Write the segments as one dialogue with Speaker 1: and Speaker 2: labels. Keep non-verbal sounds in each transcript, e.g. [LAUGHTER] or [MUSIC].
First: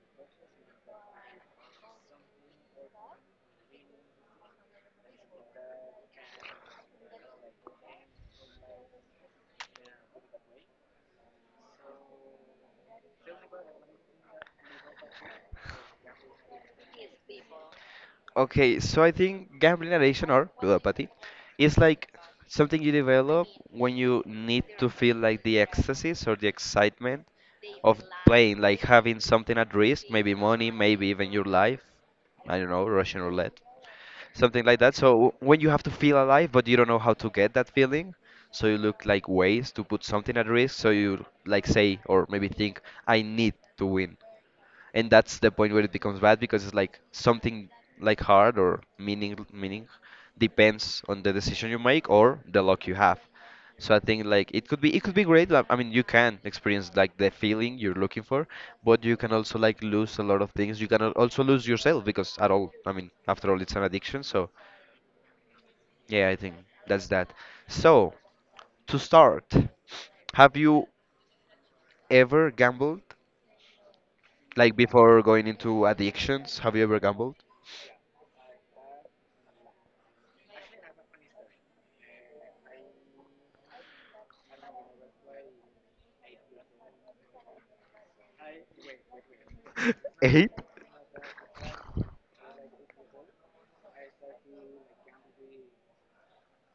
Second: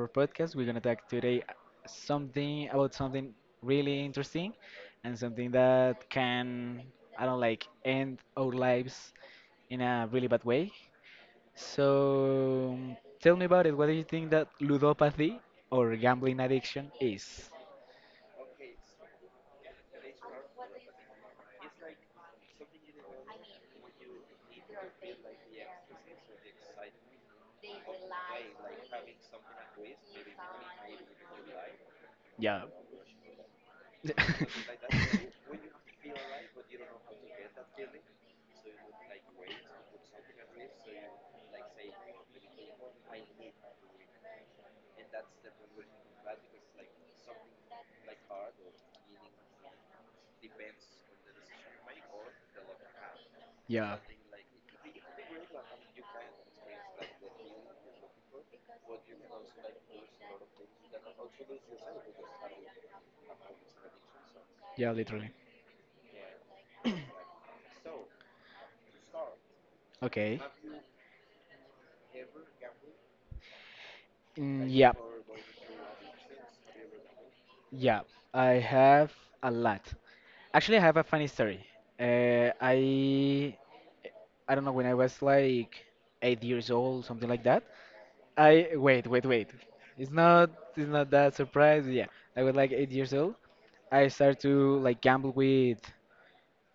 Speaker 1: our podcast. We're gonna talk today something about something really interesting and something that can, I don't like, end our lives in a really bad way. So tell me about it. What do you think that ludopathy or gambling addiction is?
Speaker 2: Okay, so I think gambling addiction or ludopathy is like something you develop when you need to feel like the ecstasies or the excitement of playing, like having something at risk, maybe money, maybe even your life. I
Speaker 1: Yeah.
Speaker 2: don't know, Russian roulette, something like that.
Speaker 1: [LAUGHS]
Speaker 2: So when you have to feel alive, but you don't know how to get that feeling, so you look like ways to put something at risk. So you like say or maybe think, I need to win, and that's the point where it becomes bad because it's like something like hard or meaning depends on the decision you make or the luck you have. So
Speaker 1: Yeah.
Speaker 2: I think like it could be great. Like, I mean, you can experience like the feeling you're looking for, but you can also like lose a lot of things. You can also lose yourself because at all, I mean, after all it's an addiction, so
Speaker 1: Yeah, literally.
Speaker 2: yeah, I think that's that. So to start,
Speaker 1: Okay.
Speaker 2: have you ever gambled?
Speaker 1: Mm,
Speaker 2: Like,
Speaker 1: yeah.
Speaker 2: before going into addictions, have you ever gambled?
Speaker 1: Yeah, I have a lot. Actually, I have a funny story. I I don't know, when I was like 8 years old, something like that. I wait, wait, wait. It's not
Speaker 2: Eight.
Speaker 1: it's not that surprise. Yeah, I was like 8 years old. I started to like gamble with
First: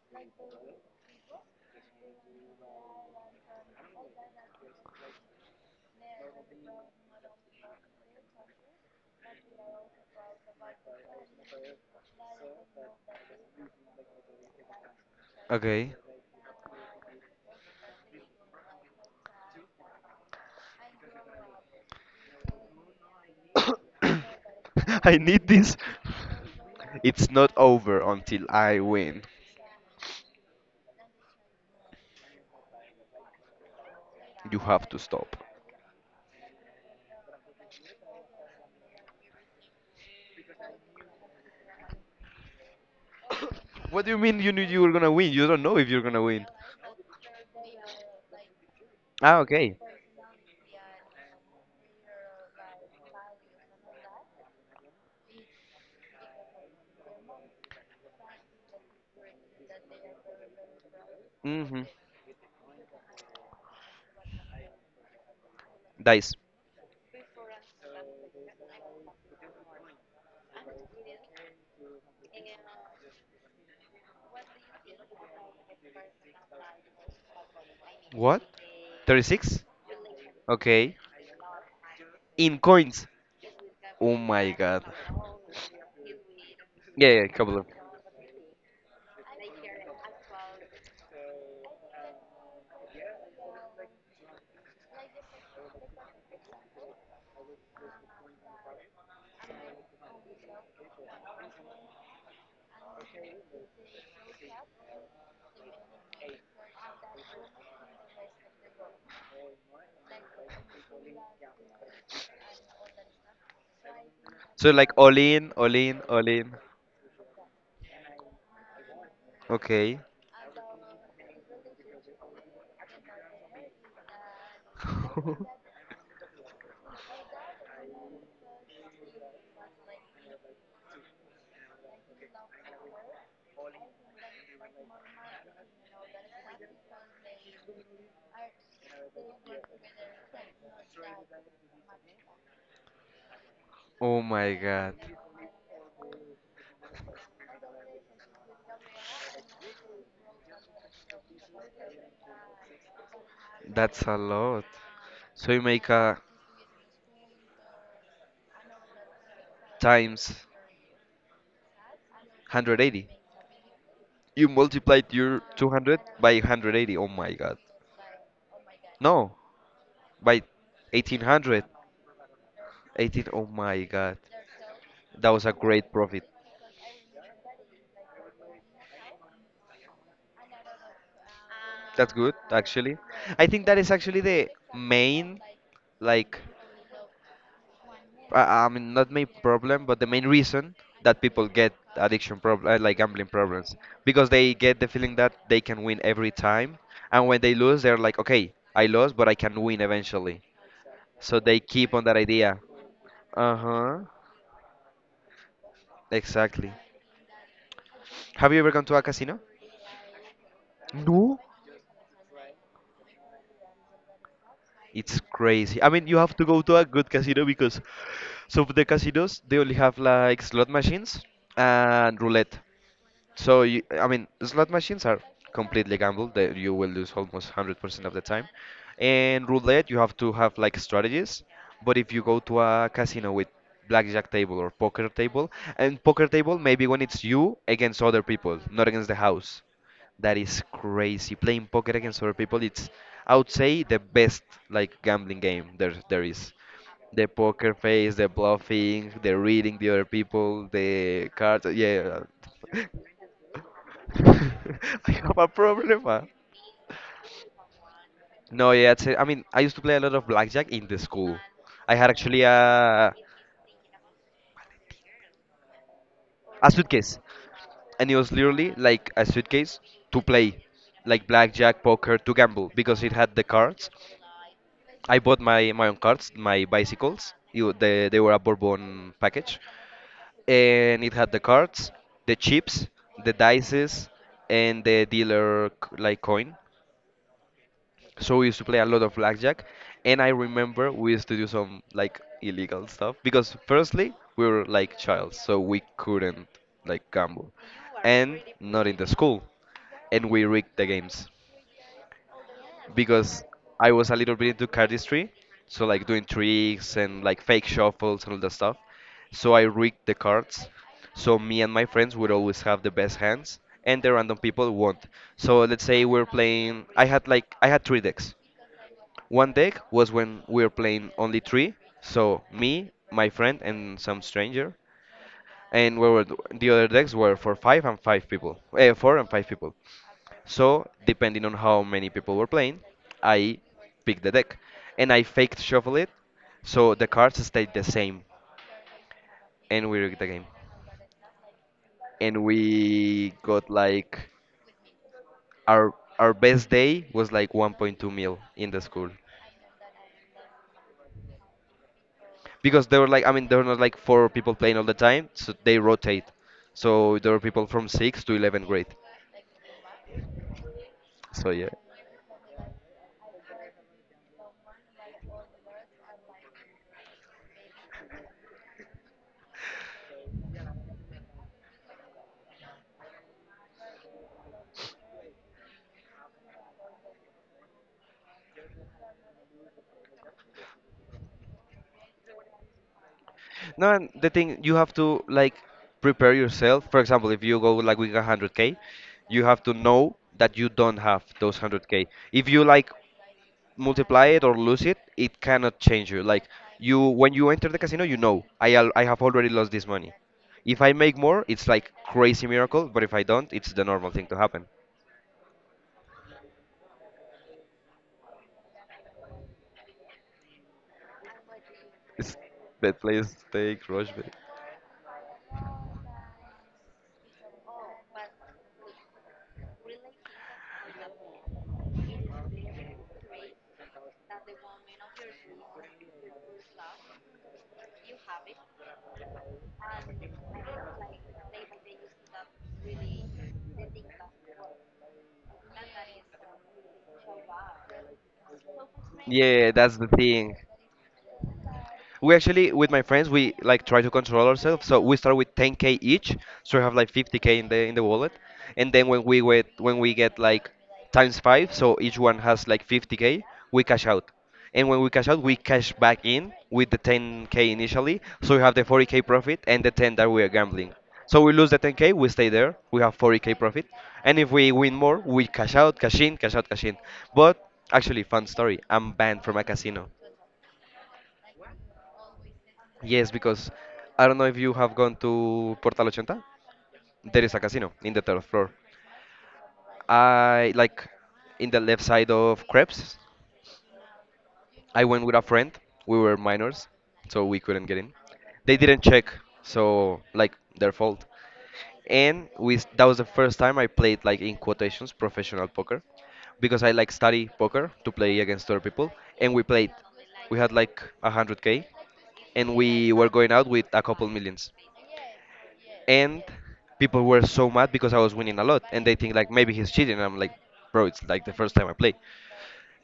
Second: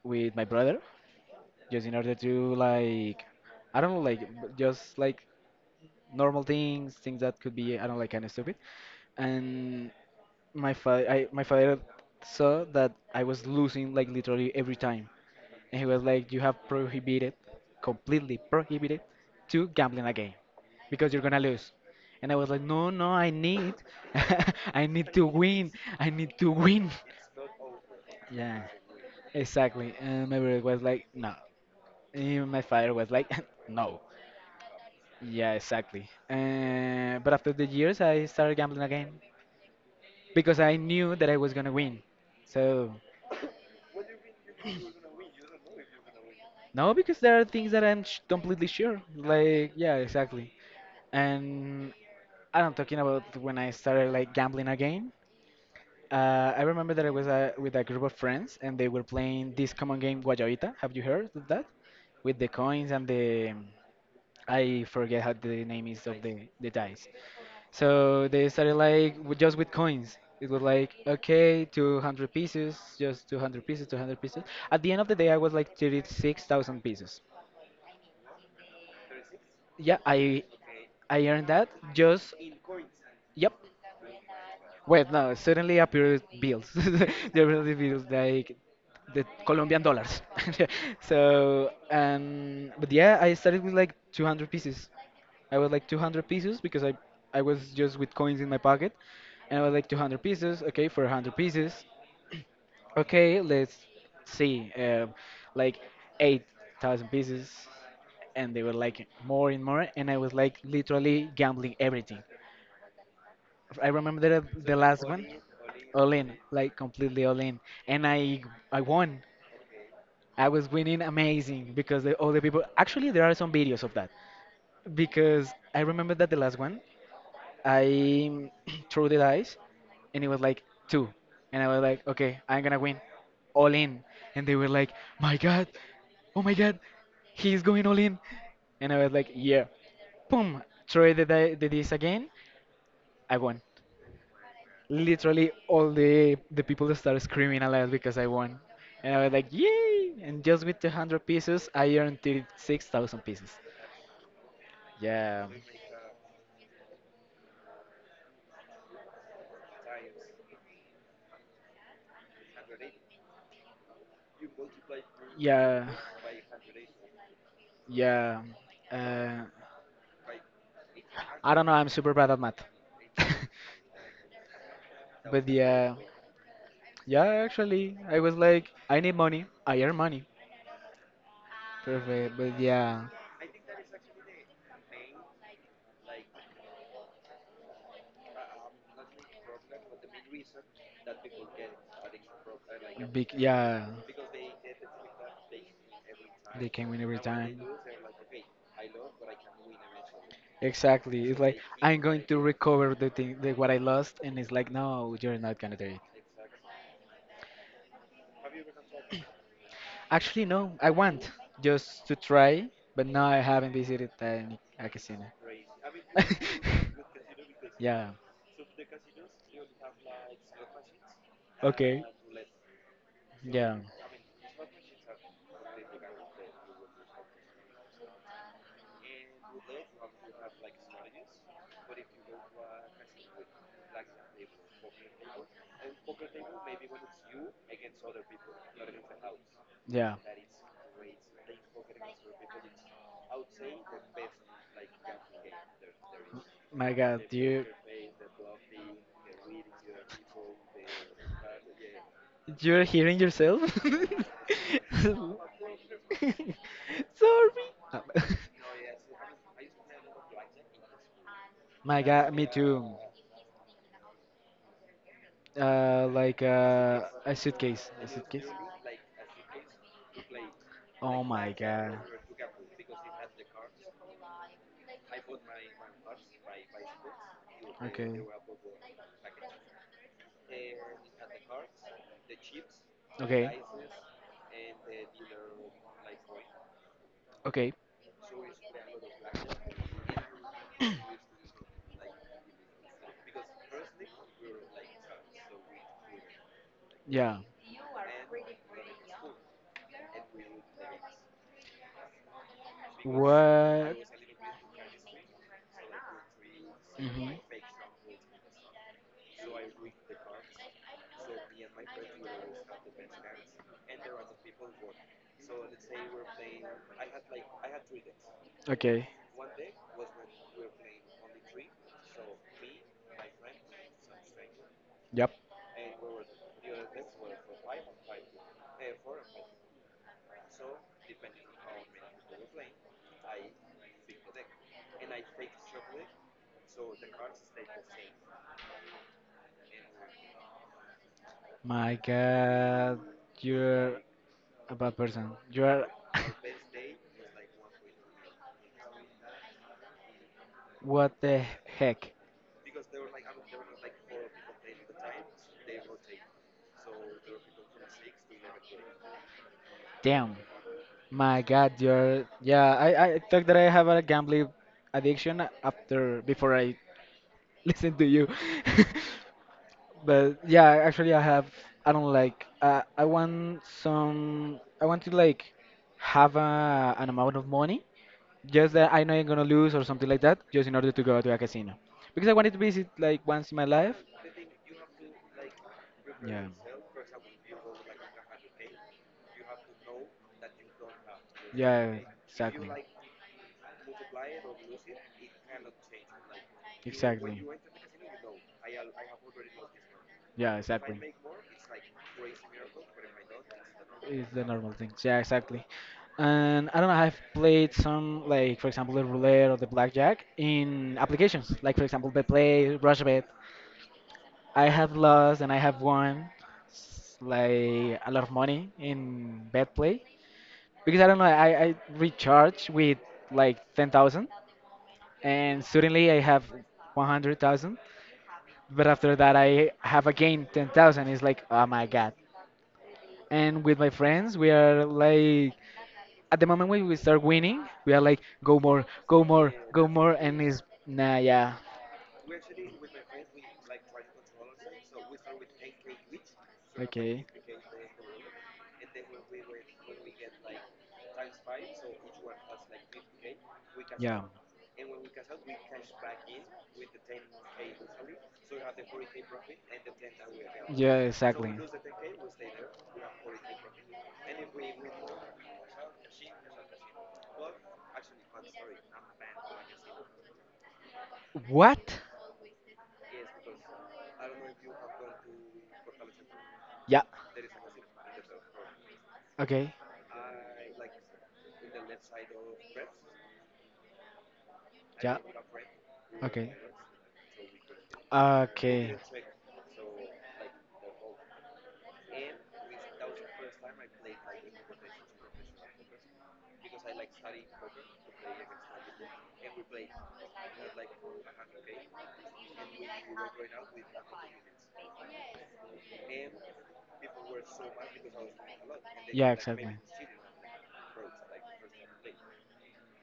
Speaker 1: with my brother, just in order to like, I don't know, like just like normal things, things that could be, I don't know, like kind of stupid. And my father saw that I was losing like literally every time, and he
Speaker 2: Okay.
Speaker 1: was like, you have prohibited, completely prohibited to gambling again because you're gonna lose. And I was like, no, I need, [LAUGHS] I
Speaker 2: [LAUGHS]
Speaker 1: need
Speaker 2: I
Speaker 1: to
Speaker 2: need
Speaker 1: win
Speaker 2: this.
Speaker 1: I need to win.
Speaker 2: It's not over
Speaker 1: [LAUGHS]
Speaker 2: until
Speaker 1: Yeah,
Speaker 2: I win.
Speaker 1: exactly. And my brother was like, no. And my father was like, [LAUGHS] no.
Speaker 2: You have to stop.
Speaker 1: Yeah, exactly. But after the years, I started gambling again because I knew that I was gonna win, so.
Speaker 2: What do you mean you knew you were gonna win? You don't know if you're gonna win.
Speaker 1: No, because there are things that I'm sh completely sure.
Speaker 2: Ah,
Speaker 1: Like,
Speaker 2: okay.
Speaker 1: yeah, exactly. And I'm talking about when I started like gambling again. I remember that I was, with a group of friends, and they were playing this common game, Guayabita. Have you heard of that?
Speaker 2: Mm-hmm.
Speaker 1: With the coins and the, I forget how the name is of the
Speaker 2: Dice.
Speaker 1: the dice. So they started like just with coins. It was like, okay, 200 pieces, just 200 pieces, 200 pieces. At the end of the day, I was like 36,000 pieces.
Speaker 2: What? 36?
Speaker 1: Yeah,
Speaker 2: Okay.
Speaker 1: I earned that just.
Speaker 2: In coins.
Speaker 1: Yep.
Speaker 2: Oh my god.
Speaker 1: Wait, no, suddenly appeared bills.
Speaker 2: Yeah, yeah,
Speaker 1: [LAUGHS] There
Speaker 2: couple
Speaker 1: were
Speaker 2: of.
Speaker 1: the bills like the Colombian dollars. [LAUGHS] So, but yeah, I started with like 200 pieces. I was like 200 pieces because I was just with coins in my pocket. And I was like 200 pieces, okay, for 100 pieces. Okay, let's see. Like 8,000 pieces, and they were like more and more, and I was like literally gambling everything. I remember
Speaker 2: So
Speaker 1: the
Speaker 2: like
Speaker 1: last
Speaker 2: all
Speaker 1: one,
Speaker 2: in, all in,
Speaker 1: all
Speaker 2: all
Speaker 1: in,
Speaker 2: in.
Speaker 1: like completely all in, and I won.
Speaker 2: Okay.
Speaker 1: I was winning amazing because all the people. Actually, there are some videos of that
Speaker 2: [LAUGHS]
Speaker 1: because I remember that the last one I [CLEARS THROAT] threw the dice, and it was like two, and I was like, okay, I'm gonna win, all in. And they were like, my God, oh my God, he's going all in. And I was like, yeah, boom, throw the the dice again, I won.
Speaker 2: oh my god.
Speaker 1: Literally all the people started screaming aloud because I won, and I was like, "Yay!" And just with 200 pieces, I earned 36,000 pieces.
Speaker 2: That's a lot.
Speaker 1: Yeah,
Speaker 2: So you make a times 180. You multiplied your
Speaker 1: yeah,
Speaker 2: 200 by 180. Oh my god.
Speaker 1: yeah.
Speaker 2: No,
Speaker 1: Uh,
Speaker 2: by
Speaker 1: I don't
Speaker 2: 1800.
Speaker 1: know. I'm super bad at math,
Speaker 2: 18. Oh my god.
Speaker 1: [LAUGHS]
Speaker 2: That
Speaker 1: but
Speaker 2: was a great
Speaker 1: yeah,
Speaker 2: profit.
Speaker 1: yeah. Actually, I was like, I need money. I earn money.
Speaker 2: That's good,
Speaker 1: Perfect. But
Speaker 2: actually.
Speaker 1: yeah,
Speaker 2: I think that is actually the main, like, uh, I mean, not main problem, but the main reason that people get addiction problem, like gambling
Speaker 1: big.
Speaker 2: problems,
Speaker 1: Yeah,
Speaker 2: because they get the feeling that they can win every
Speaker 1: they
Speaker 2: time,
Speaker 1: can win every
Speaker 2: and when they
Speaker 1: time.
Speaker 2: lose, they're like, okay, I lost, but I can win eventually.
Speaker 1: Exactly. It's
Speaker 2: So
Speaker 1: like
Speaker 2: they keep
Speaker 1: I'm
Speaker 2: on that
Speaker 1: going to
Speaker 2: idea.
Speaker 1: recover the thing, the,
Speaker 2: Uh
Speaker 1: what I
Speaker 2: huh.
Speaker 1: lost, and it's like, no, you're not gonna do it.
Speaker 2: Exactly. Have you ever gone to a casino?
Speaker 1: Actually, no, I want
Speaker 2: No.
Speaker 1: just to try, but now I haven't visited any a
Speaker 2: It's
Speaker 1: casino.
Speaker 2: crazy. I mean, you
Speaker 1: [LAUGHS]
Speaker 2: have to go to a good casino because
Speaker 1: Yeah.
Speaker 2: some of the casinos they only have like slot machines
Speaker 1: Okay.
Speaker 2: and roulette. So
Speaker 1: Yeah.
Speaker 2: you, I mean, slot machines are completely gamble that you will lose almost 100% of the time. And roulette, you have to have like strategies. But if you go to a casino with blackjack table or poker table, and poker table maybe when it's you against other people, not against the house.
Speaker 1: Yeah.
Speaker 2: That is crazy. Playing poker against other people, it's I would say the best like gambling game there is.
Speaker 1: My God,
Speaker 2: The
Speaker 1: you
Speaker 2: poker face, the bluffing, the reading the other people, the cards. Yeah.
Speaker 1: you're
Speaker 2: [LAUGHS]
Speaker 1: hearing yourself?
Speaker 2: [LAUGHS]
Speaker 1: [LAUGHS]
Speaker 2: I have a problem.
Speaker 1: Sorry. Uh,
Speaker 2: No, yeah, it's, I mean, I used to play a lot of blackjack in the school.
Speaker 1: [LAUGHS]
Speaker 2: I
Speaker 1: My
Speaker 2: had
Speaker 1: God,
Speaker 2: actually
Speaker 1: me too.
Speaker 2: a suitcase,
Speaker 1: A
Speaker 2: and it was
Speaker 1: suitcase.
Speaker 2: literally like a suitcase to play,
Speaker 1: Oh
Speaker 2: like
Speaker 1: my
Speaker 2: blackjack,
Speaker 1: God.
Speaker 2: poker, to gamble because it had the cards. I bought my own cards, my bicycles. You, they were a Bourbon package, and it had the cards, the chips, the
Speaker 1: Okay.
Speaker 2: dices, and the dealer like coin.
Speaker 1: Okay.
Speaker 2: So we used to play a lot of blackjack, and I remember we used to do some like illegal stuff because firstly we were like child, so we couldn't like
Speaker 1: Yeah.
Speaker 2: gamble, and not in the school, and we rigged the games because I
Speaker 1: What?
Speaker 2: was a little bit into cardistry, so like doing tricks and
Speaker 1: Mhm.
Speaker 2: like fake shuffles and all that stuff. So I rigged the cards, so me and my friends would always have the best hands, and the random people won't. So let's say we're playing. I had three decks.
Speaker 1: Okay.
Speaker 2: One deck was when we were playing only three, so me, my friend, and some stranger,
Speaker 1: Yep.
Speaker 2: and we were the other decks were for five and five people, four and five people. So depending on how many people were playing, I picked the deck, and I faked shuffle it, so the cards stayed the same, and we rigged the game.
Speaker 1: My
Speaker 2: And
Speaker 1: God,
Speaker 2: we got
Speaker 1: you're
Speaker 2: like
Speaker 1: a bad person. You are.
Speaker 2: our
Speaker 1: [LAUGHS]
Speaker 2: our best day was like 1.2 mil in the school,
Speaker 1: What the heck?
Speaker 2: because they were like I mean there were not like four people playing all the time, so they rotate. So there were people from sixth to 11th grade.
Speaker 1: Damn. My
Speaker 2: So yeah.
Speaker 1: God, you're. Yeah, I thought that I have a gambling addiction after before I [LAUGHS] listened to you. [LAUGHS] But yeah, actually, I have. I don't like. I want some. I want to like have an amount of money, just that I know I'm gonna lose or something like that, just in order to go to a casino. Because I wanted to visit like once in my
Speaker 2: No,
Speaker 1: life.
Speaker 2: and the thing you have to like prepare
Speaker 1: Yeah.
Speaker 2: yourself. For example, if you go like with 100k, you have to know that you don't have those
Speaker 1: Yeah.
Speaker 2: 100k. If you
Speaker 1: Exactly.
Speaker 2: like multiply it or lose it, it cannot change you. Like you when
Speaker 1: Exactly.
Speaker 2: you enter the casino, you know I I have already lost this money.
Speaker 1: Yeah.
Speaker 2: If I
Speaker 1: Exactly.
Speaker 2: make more, it's like crazy miracle, but if I don't, it's the normal thing
Speaker 1: It's
Speaker 2: to
Speaker 1: the
Speaker 2: happen.
Speaker 1: normal things. Yeah, exactly. And I don't know, I've played some, like, for example, the roulette or the blackjack in applications, like, for example,
Speaker 2: It's
Speaker 1: BetPlay,
Speaker 2: that
Speaker 1: RushBet.
Speaker 2: place take Rocheville.
Speaker 1: I have lost and I have won, like, a lot of money in BetPlay. Because I don't know, I recharge with, like, 10,000, and suddenly I have 100,000. But after that, I have again 10,000. It's like, oh my God. And with my friends, we are, like, at the moment when we start winning, we are like, go more, go more,
Speaker 2: Yeah,
Speaker 1: go
Speaker 2: that's the
Speaker 1: more, and
Speaker 2: thing.
Speaker 1: it's nah, yeah,
Speaker 2: We actually, with my friends, we like try to control ourselves. So we start with 10k each, so we have like
Speaker 1: okay,
Speaker 2: 50k in the wallet, and then when we get like times five, so each one has like 50k, we cash
Speaker 1: yeah,
Speaker 2: out, and when we cash out, we cash back in with the 10k initially, so we have the 40k profit and the 10 that we are gambling.
Speaker 1: yeah,
Speaker 2: So we
Speaker 1: exactly.
Speaker 2: lose the 10k, we stay there, we have 40k profit, and if we win more, we cash out, cash in, cash out, cash in. But actually, fun story, I'm banned from a casino.
Speaker 1: What?
Speaker 2: Yes, because I don't know if you have gone to Portal 80.
Speaker 1: Yeah,
Speaker 2: There is a casino in the third floor.
Speaker 1: okay,
Speaker 2: I like in the left side of Krebs. I
Speaker 1: yeah,
Speaker 2: went with a friend. We were
Speaker 1: okay,
Speaker 2: minors, so we couldn't get in. They
Speaker 1: okay.
Speaker 2: didn't check, so like their fault. And that was the first time I played like in quotations professional poker because I like study poker to play against other people. And we played. We had like 100k, and we were going out with a couple millions. And people were so mad because I was winning a lot, and they
Speaker 1: Yeah,
Speaker 2: think like maybe
Speaker 1: exactly.
Speaker 2: he's cheating. And I'm like, bro, it's like the first time I play.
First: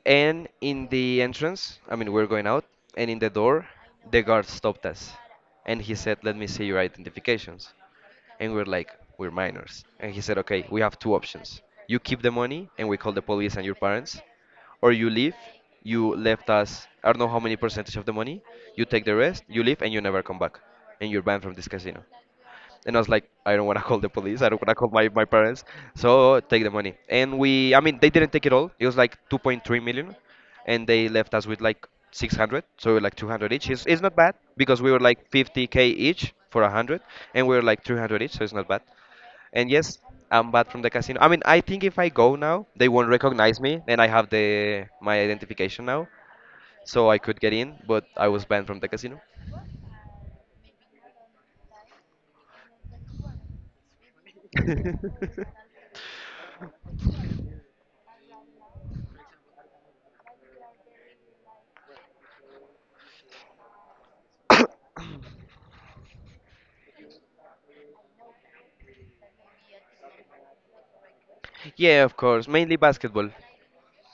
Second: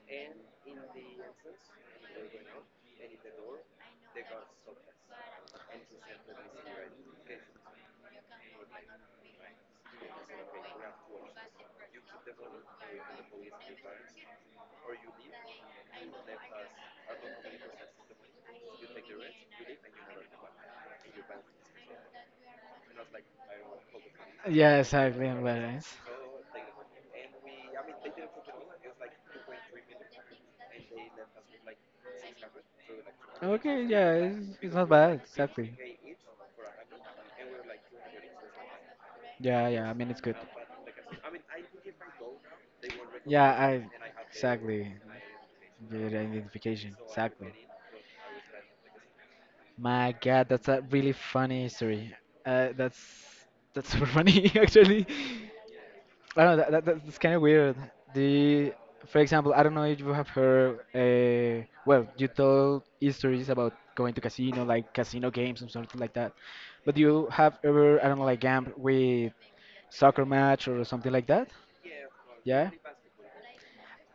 Speaker 2: And in the entrance, I mean, we're going out, and in the door, the guard stopped us, and he said, "Let me see your identifications." And we're like, "We're minors," and he said, "Okay, we have two options. You keep the money, and we call the police and your parents, or you leave. You left us. I don't know how many percentage of the money. You take the rest. You leave, and you never come back, and you're banned from this casino." And I was like, I don't want to [LAUGHS] call the police. I don't want to
Speaker 1: Yeah,
Speaker 2: call my
Speaker 1: exactly. I'm very
Speaker 2: parents.
Speaker 1: nice.
Speaker 2: So take the money. And we, I mean, they didn't take it all. It was like 2.3 million. And they left us with like 600. So we were like 200 each.
Speaker 1: Okay,
Speaker 2: It's
Speaker 1: yeah,
Speaker 2: not bad
Speaker 1: it's
Speaker 2: because
Speaker 1: not
Speaker 2: we were
Speaker 1: bad.
Speaker 2: like
Speaker 1: Exactly.
Speaker 2: 50K each for 100. And we were like 300 each. So it's not bad.
Speaker 1: Yeah,
Speaker 2: And
Speaker 1: yeah. I
Speaker 2: yes,
Speaker 1: mean, it's good.
Speaker 2: I'm bad from the casino. I mean, I think if I go now, they won't
Speaker 1: Yeah,
Speaker 2: recognize me.
Speaker 1: I
Speaker 2: And I have the
Speaker 1: exactly.
Speaker 2: my identification
Speaker 1: The
Speaker 2: now.
Speaker 1: identification.
Speaker 2: So I could
Speaker 1: Exactly.
Speaker 2: get in. But I was banned from the casino.
Speaker 1: My God, that's a really funny history. Uh, that's that's super funny [LAUGHS] actually.
Speaker 2: [LAUGHS]
Speaker 1: I don't know. That's kind of weird. The, for example, I don't know if you have heard. You told stories about going to casino, like casino games and something like that. But you have ever, I don't know, like gamble with soccer match or something like that?
Speaker 2: Yeah, of course.
Speaker 1: Yeah.
Speaker 2: Mainly basketball,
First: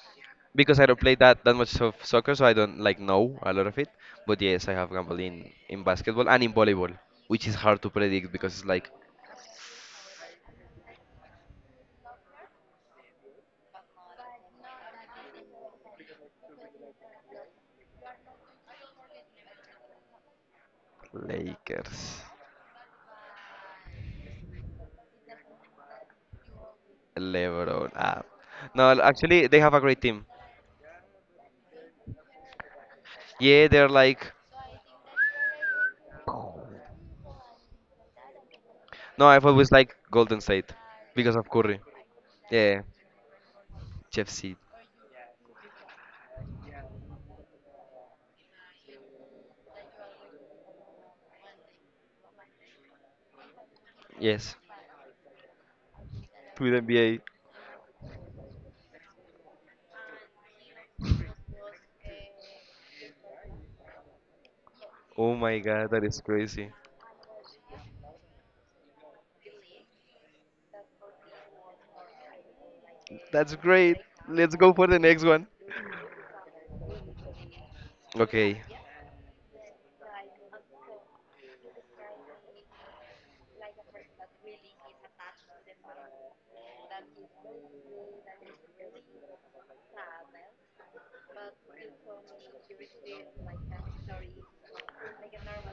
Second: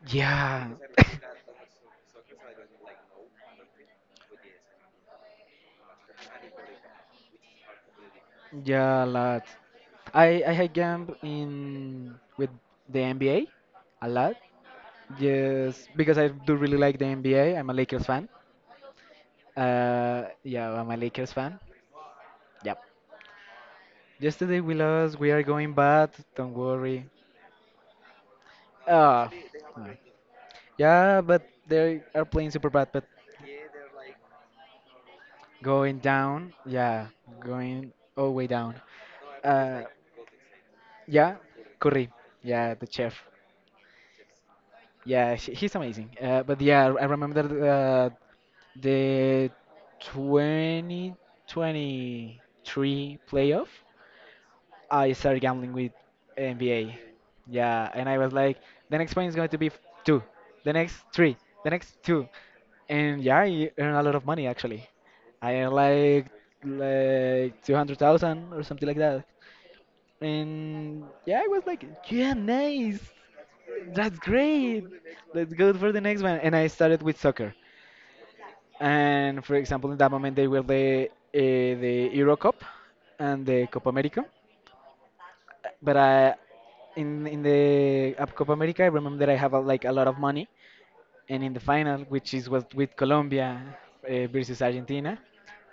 Speaker 1: Yeah.
Speaker 2: because I don't play that much of soccer, so I don't like know a lot of it.
Speaker 1: [LAUGHS]
Speaker 2: But yes, I have gambled in basketball and in volleyball, which is hard to predict because it's like
Speaker 1: Yeah, a lot. I had gamb in with the NBA a lot. Yes, because I do really like the NBA. I'm a Lakers fan. Yeah, I'm a Lakers fan.
Speaker 2: Lakers,
Speaker 1: Yep. Yesterday we lost. We are going bad. Don't worry.
Speaker 2: LeBron. Ah, no,
Speaker 1: Ah.
Speaker 2: actually they have a
Speaker 1: Ah.
Speaker 2: great team.
Speaker 1: Yeah, but they are playing super bad. But
Speaker 2: Yeah, they're like
Speaker 1: going down. Yeah, going all the way down.
Speaker 2: no, I've always
Speaker 1: Uh,
Speaker 2: like Golden State because
Speaker 1: yeah,
Speaker 2: of Curry.
Speaker 1: Curry. Yeah,
Speaker 2: Yeah,
Speaker 1: the chef.
Speaker 2: Jeff Seed.
Speaker 1: Yeah, he's amazing. I remember, the 2023 playoff.
Speaker 2: Yes,
Speaker 1: I started gambling with
Speaker 2: to the
Speaker 1: NBA.
Speaker 2: NBA.
Speaker 1: Yeah, and I was like, the next point is going to be two, the next three, the next two, and yeah, I earned a lot of money actually.
Speaker 2: Oh
Speaker 1: I
Speaker 2: my
Speaker 1: earned
Speaker 2: God, that is
Speaker 1: like
Speaker 2: crazy.
Speaker 1: like 200,000 or something like that. And yeah, I was like, yeah, nice.
Speaker 2: That's great.
Speaker 1: That's
Speaker 2: Let's go
Speaker 1: great.
Speaker 2: for the next one.
Speaker 1: Let's go for the next one. And I started with soccer.
Speaker 2: Okay.
Speaker 1: And for example, in that moment, they were the, the Euro Cup and the Copa America. But I, in the, Copa America, I remember that I have a, like a lot of money. And in the final, which is was with Colombia, versus Argentina,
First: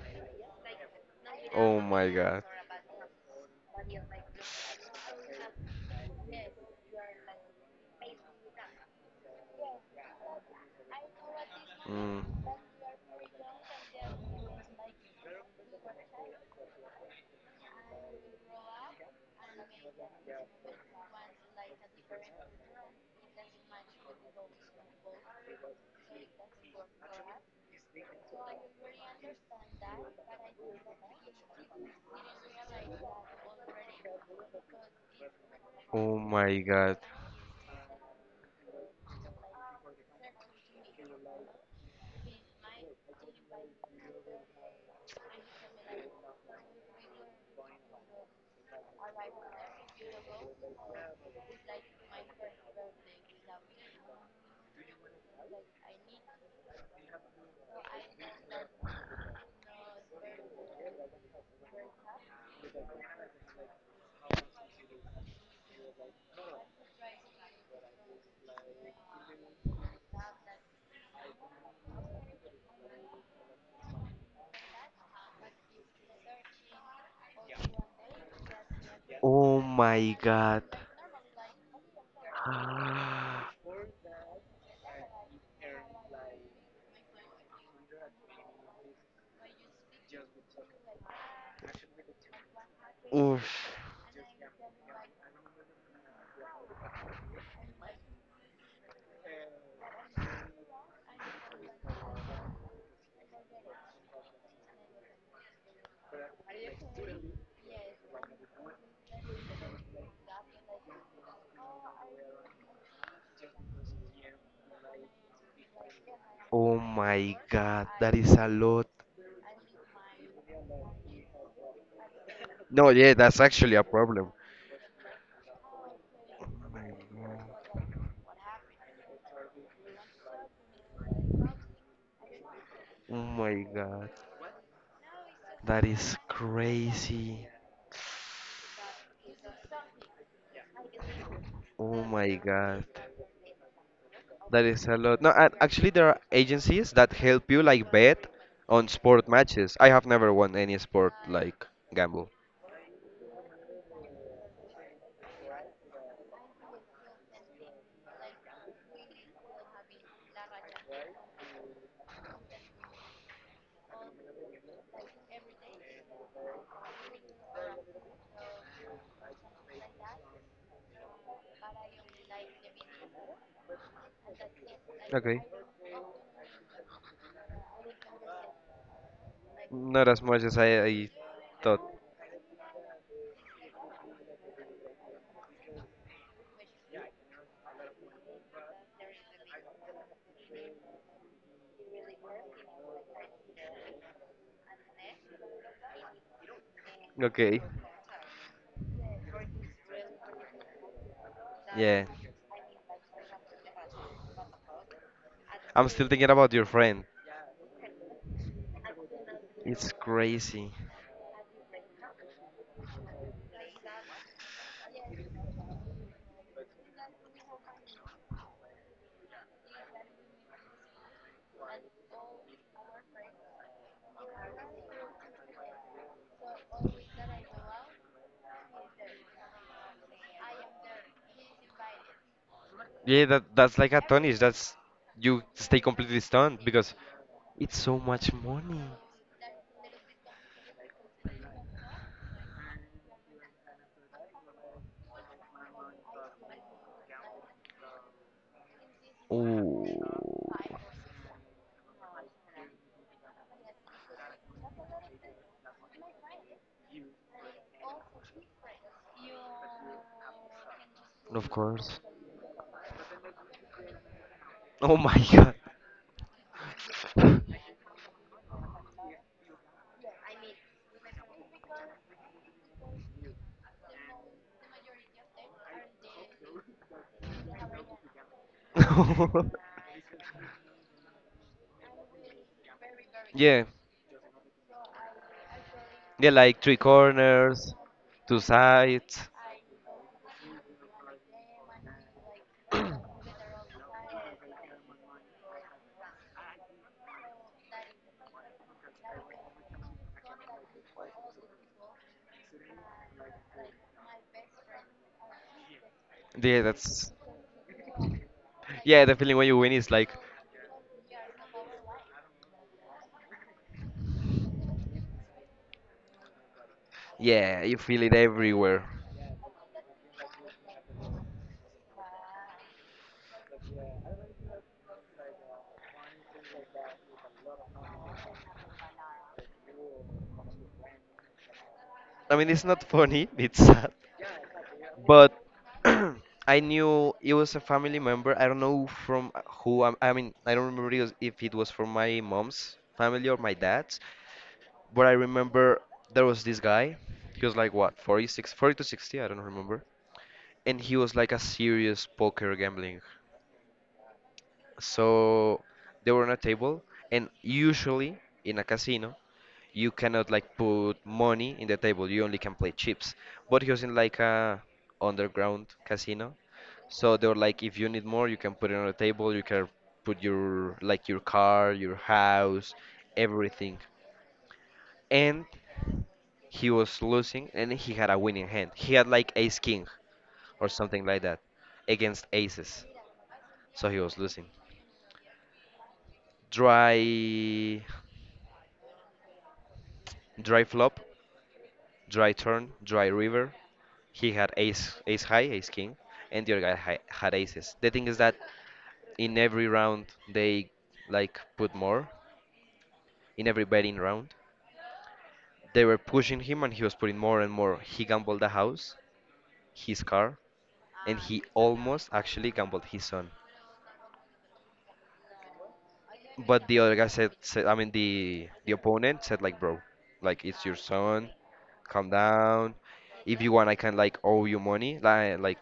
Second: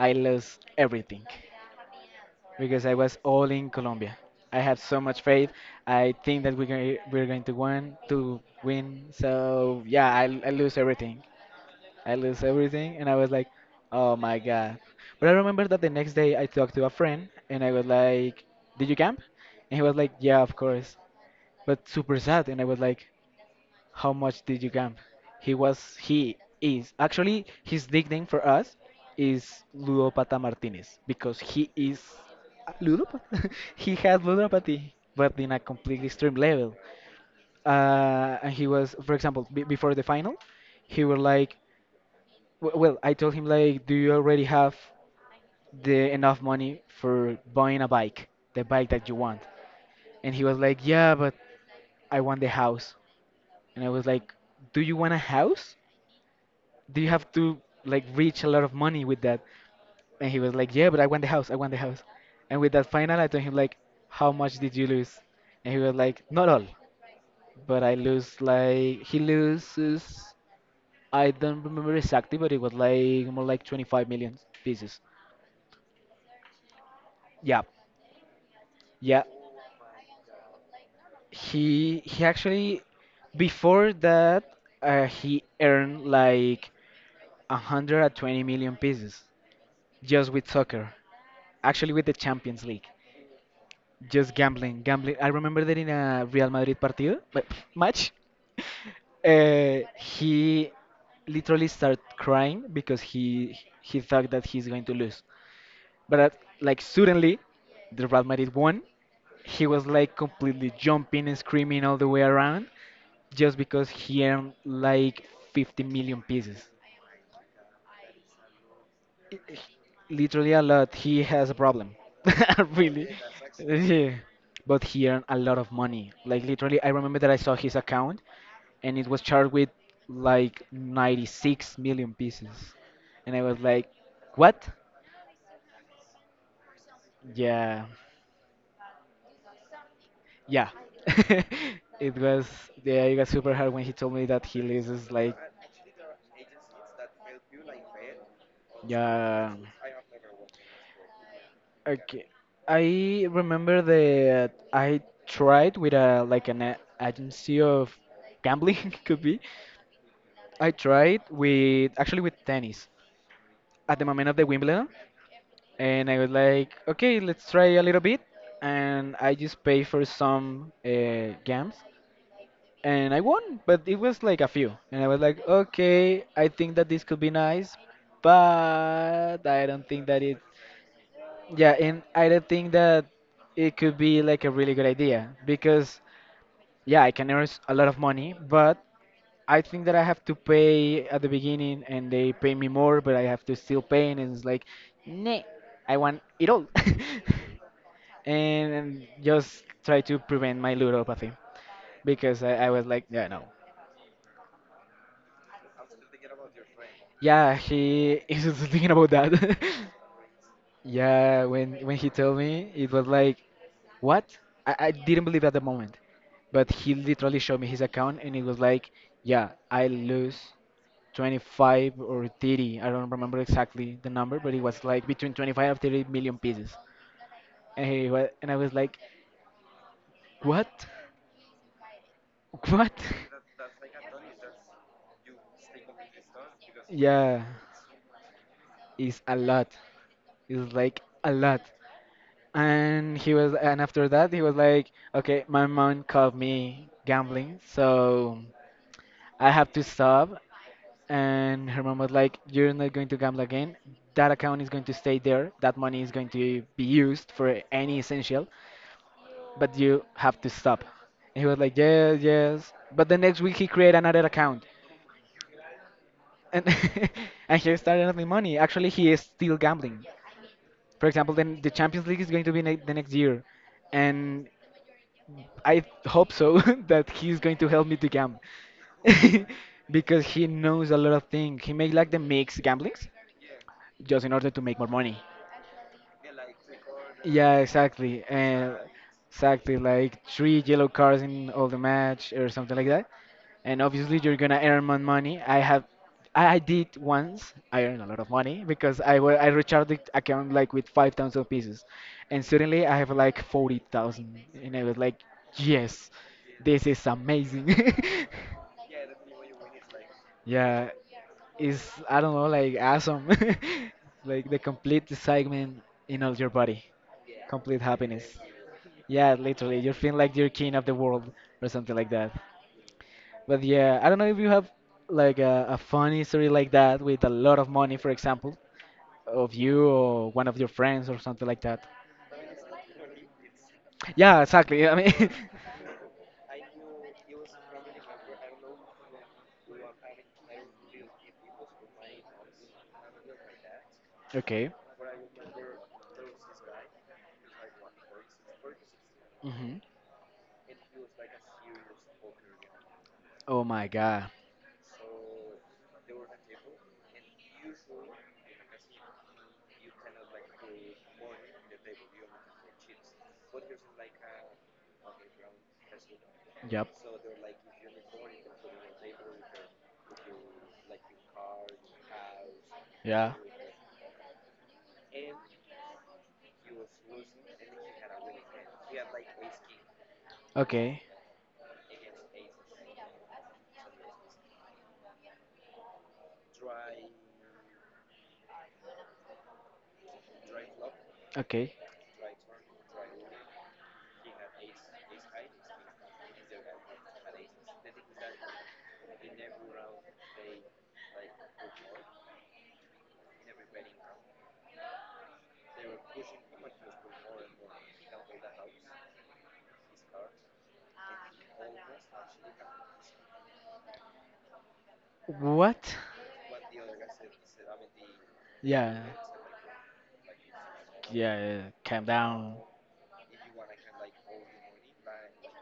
Speaker 1: I lost everything.
Speaker 2: Oh my god.
Speaker 1: Because I was all in Colombia. I have so much faith. I think that we're going, we're going to win. So yeah, I lose everything. I
Speaker 2: Mm.
Speaker 1: lose everything, and I was like, oh my god. But I remember that the next day I talked to a friend, and I was like, did you camp? And he was like, yeah, of course, but super sad. And I was like, how much did you gamp? He is. Actually, his nickname for us is Ludopata Martinez because he is a ludopata. [LAUGHS] He has ludopathy, but in a completely
Speaker 2: Oh
Speaker 1: extreme
Speaker 2: my
Speaker 1: level.
Speaker 2: god.
Speaker 1: And he was, for example, b before the final, he were like, well, I told him like, do you already have the enough money for buying a bike, the bike that you want? And he was like, yeah, but I want the house. And I was like, do you want a house? Do you have to like reach a lot of money with that? And he was like, yeah, but I want the house. And with that final, I told him like, how much did you lose? And he was like, not all, but I lose like he loses. I don't remember exactly, but it was like more like 25 million pieces. Yeah, yeah.
Speaker 2: Oh my god.
Speaker 1: He actually
Speaker 2: [SIGHS]
Speaker 1: before that, he earned like 120 million pieces just with soccer. Actually, with the Champions League.
Speaker 2: Oof.
Speaker 1: Just gambling. I remember that in a Real Madrid partido, but [LAUGHS] match, he literally started crying because he thought that he's going to lose. But at, like suddenly, the Real Madrid won. He was like completely jumping and screaming all the way around just because he earned like 50 million pieces.
Speaker 2: Oh my god. That is a lot.
Speaker 1: Literally a lot. He has a problem. [LAUGHS]
Speaker 2: No,
Speaker 1: Really.
Speaker 2: yeah, that's actually a
Speaker 1: Yeah.
Speaker 2: problem.
Speaker 1: But he earned a lot of money. Like literally, I remember that I saw his account, and it was charged with like 96 million pieces.
Speaker 2: Oh
Speaker 1: And I was
Speaker 2: my
Speaker 1: like,
Speaker 2: god.
Speaker 1: what?
Speaker 2: That is crazy.
Speaker 1: Yeah. Yeah. [LAUGHS]
Speaker 2: Oh
Speaker 1: It
Speaker 2: my
Speaker 1: was,
Speaker 2: god.
Speaker 1: yeah, it was super hard when he told me that he
Speaker 2: That is a
Speaker 1: loses
Speaker 2: lot. No,
Speaker 1: like,
Speaker 2: and actually there are agencies that help you like bet on sport
Speaker 1: yeah.
Speaker 2: matches. I have never won any sport like
Speaker 1: Okay.
Speaker 2: gamble.
Speaker 1: I remember that I tried with a like an agency of gambling, [LAUGHS] could be. I tried with actually with tennis at the moment of the Wimbledon and I was like, okay, let's try a little bit and I just paid for some games and I won, but it was like a few and I was like,
Speaker 2: Okay.
Speaker 1: okay, I think that this could be nice, but I don't
Speaker 2: Not
Speaker 1: think
Speaker 2: as
Speaker 1: that it.
Speaker 2: much as I
Speaker 1: Yeah,
Speaker 2: thought.
Speaker 1: and I don't think that it could be like a really good idea because yeah, I can earn a lot of money, but I think that I have to pay at the beginning and they pay me more, but I have to still pay and it's like, nah, I want it all.
Speaker 2: Okay.
Speaker 1: [LAUGHS] And just try to prevent my ludopathy
Speaker 2: Yeah.
Speaker 1: because I was like, yeah, no.
Speaker 2: I'm still thinking about your friend.
Speaker 1: Yeah, he [LAUGHS] is thinking about that. [LAUGHS]
Speaker 2: It's crazy.
Speaker 1: Yeah, when he told me, it was like, what? I didn't believe at the moment, but he literally showed me his account, and it was like, yeah, I lose 25 or 30. I don't remember exactly the number, but it was like between 25 and 30 million pieces. And I was like, what? [LAUGHS] What?
Speaker 2: Yeah, that's like a tonish. That's you stay completely stunned because
Speaker 1: Yeah,
Speaker 2: it's so much money.
Speaker 1: it's a lot. It's like a lot. And he was, and after that he was like, okay, my mom caught me gambling, so I have to stop.
Speaker 2: Oh,
Speaker 1: And her mom was like, you're not going to gamble again. That account is going to stay there. That money is going to be used for any essential, but you have to stop. And he
Speaker 2: of
Speaker 1: was like,
Speaker 2: course.
Speaker 1: yes, yes, but the next week he created another account.
Speaker 2: Oh my god.
Speaker 1: And [LAUGHS] and he started having money. Actually he is still gambling. For example, then the Champions League is going to be the next year, and I hope so [LAUGHS] that he's going to help me to gamble.
Speaker 2: [LAUGHS]
Speaker 1: [LAUGHS] Because he knows a lot of things. He make like the mix gamblings
Speaker 2: yeah,
Speaker 1: just in order to make more money.
Speaker 2: yeah, like three
Speaker 1: Yeah,
Speaker 2: corners,
Speaker 1: exactly.
Speaker 2: two
Speaker 1: And
Speaker 2: sides.
Speaker 1: exactly like three yellow cards in all the match or something like that. And obviously you're gonna earn more money. I have, I did once. I earned a lot of money because I I recharged the account like with 5,000 pieces, and suddenly I have like 40,000, and I was like, yes,
Speaker 2: Yeah,
Speaker 1: this is
Speaker 2: that's
Speaker 1: amazing.
Speaker 2: yeah. The feeling when you win is like
Speaker 1: [LAUGHS] Yeah, it's, I don't know, like awesome, [LAUGHS] like the complete excitement in all your body,
Speaker 2: yeah, you
Speaker 1: complete
Speaker 2: feel it
Speaker 1: happiness.
Speaker 2: everywhere.
Speaker 1: Yeah, literally, you're feeling like you're king of the world or something like that. But yeah, I don't know if you have like a funny story like that with a lot of money, for example, of you or one of your friends or something like that.
Speaker 2: I mean, it's not funny. [LAUGHS] It's sad.
Speaker 1: Yeah, exactly. I mean, [LAUGHS]
Speaker 2: But [CLEARS THROAT] I knew it was a family member. I don't know from who. I mean, I don't remember if it was from my mom's family or my dad's,
Speaker 1: okay.
Speaker 2: but I remember there was this guy. He was like what, 46, 40 to 60, I don't
Speaker 1: Hmm.
Speaker 2: remember. And he was like a serious poker gambling.
Speaker 1: Oh my God.
Speaker 2: So they were on a table, and usually in a casino, you cannot like put money in the table. You only can play chips. But he was in like a underground casino.
Speaker 1: Yep.
Speaker 2: So they were like, if you need more, you can put it on the table. You can put your like your car, your house,
Speaker 1: Yeah.
Speaker 2: everything. And he was losing, and he had a winning hand. He had like ace king or
Speaker 1: Okay.
Speaker 2: something like that against aces. So he was losing. Dry, dry flop,
Speaker 1: Okay.
Speaker 2: dry turn, dry river. He had ace, ace high, ace king, and the other guy had aces. The thing is that in every round they like put more in every betting round. They were pushing him and he was putting more and more. He gambled the house, his car, and he almost actually gambled his son.
Speaker 1: What?
Speaker 2: But the other guy said, I mean the
Speaker 1: Yeah.
Speaker 2: opponent said like, bro, like it's your son,
Speaker 1: Yeah, yeah. Calm
Speaker 2: calm
Speaker 1: down.
Speaker 2: down. If you want I can like owe you money. Like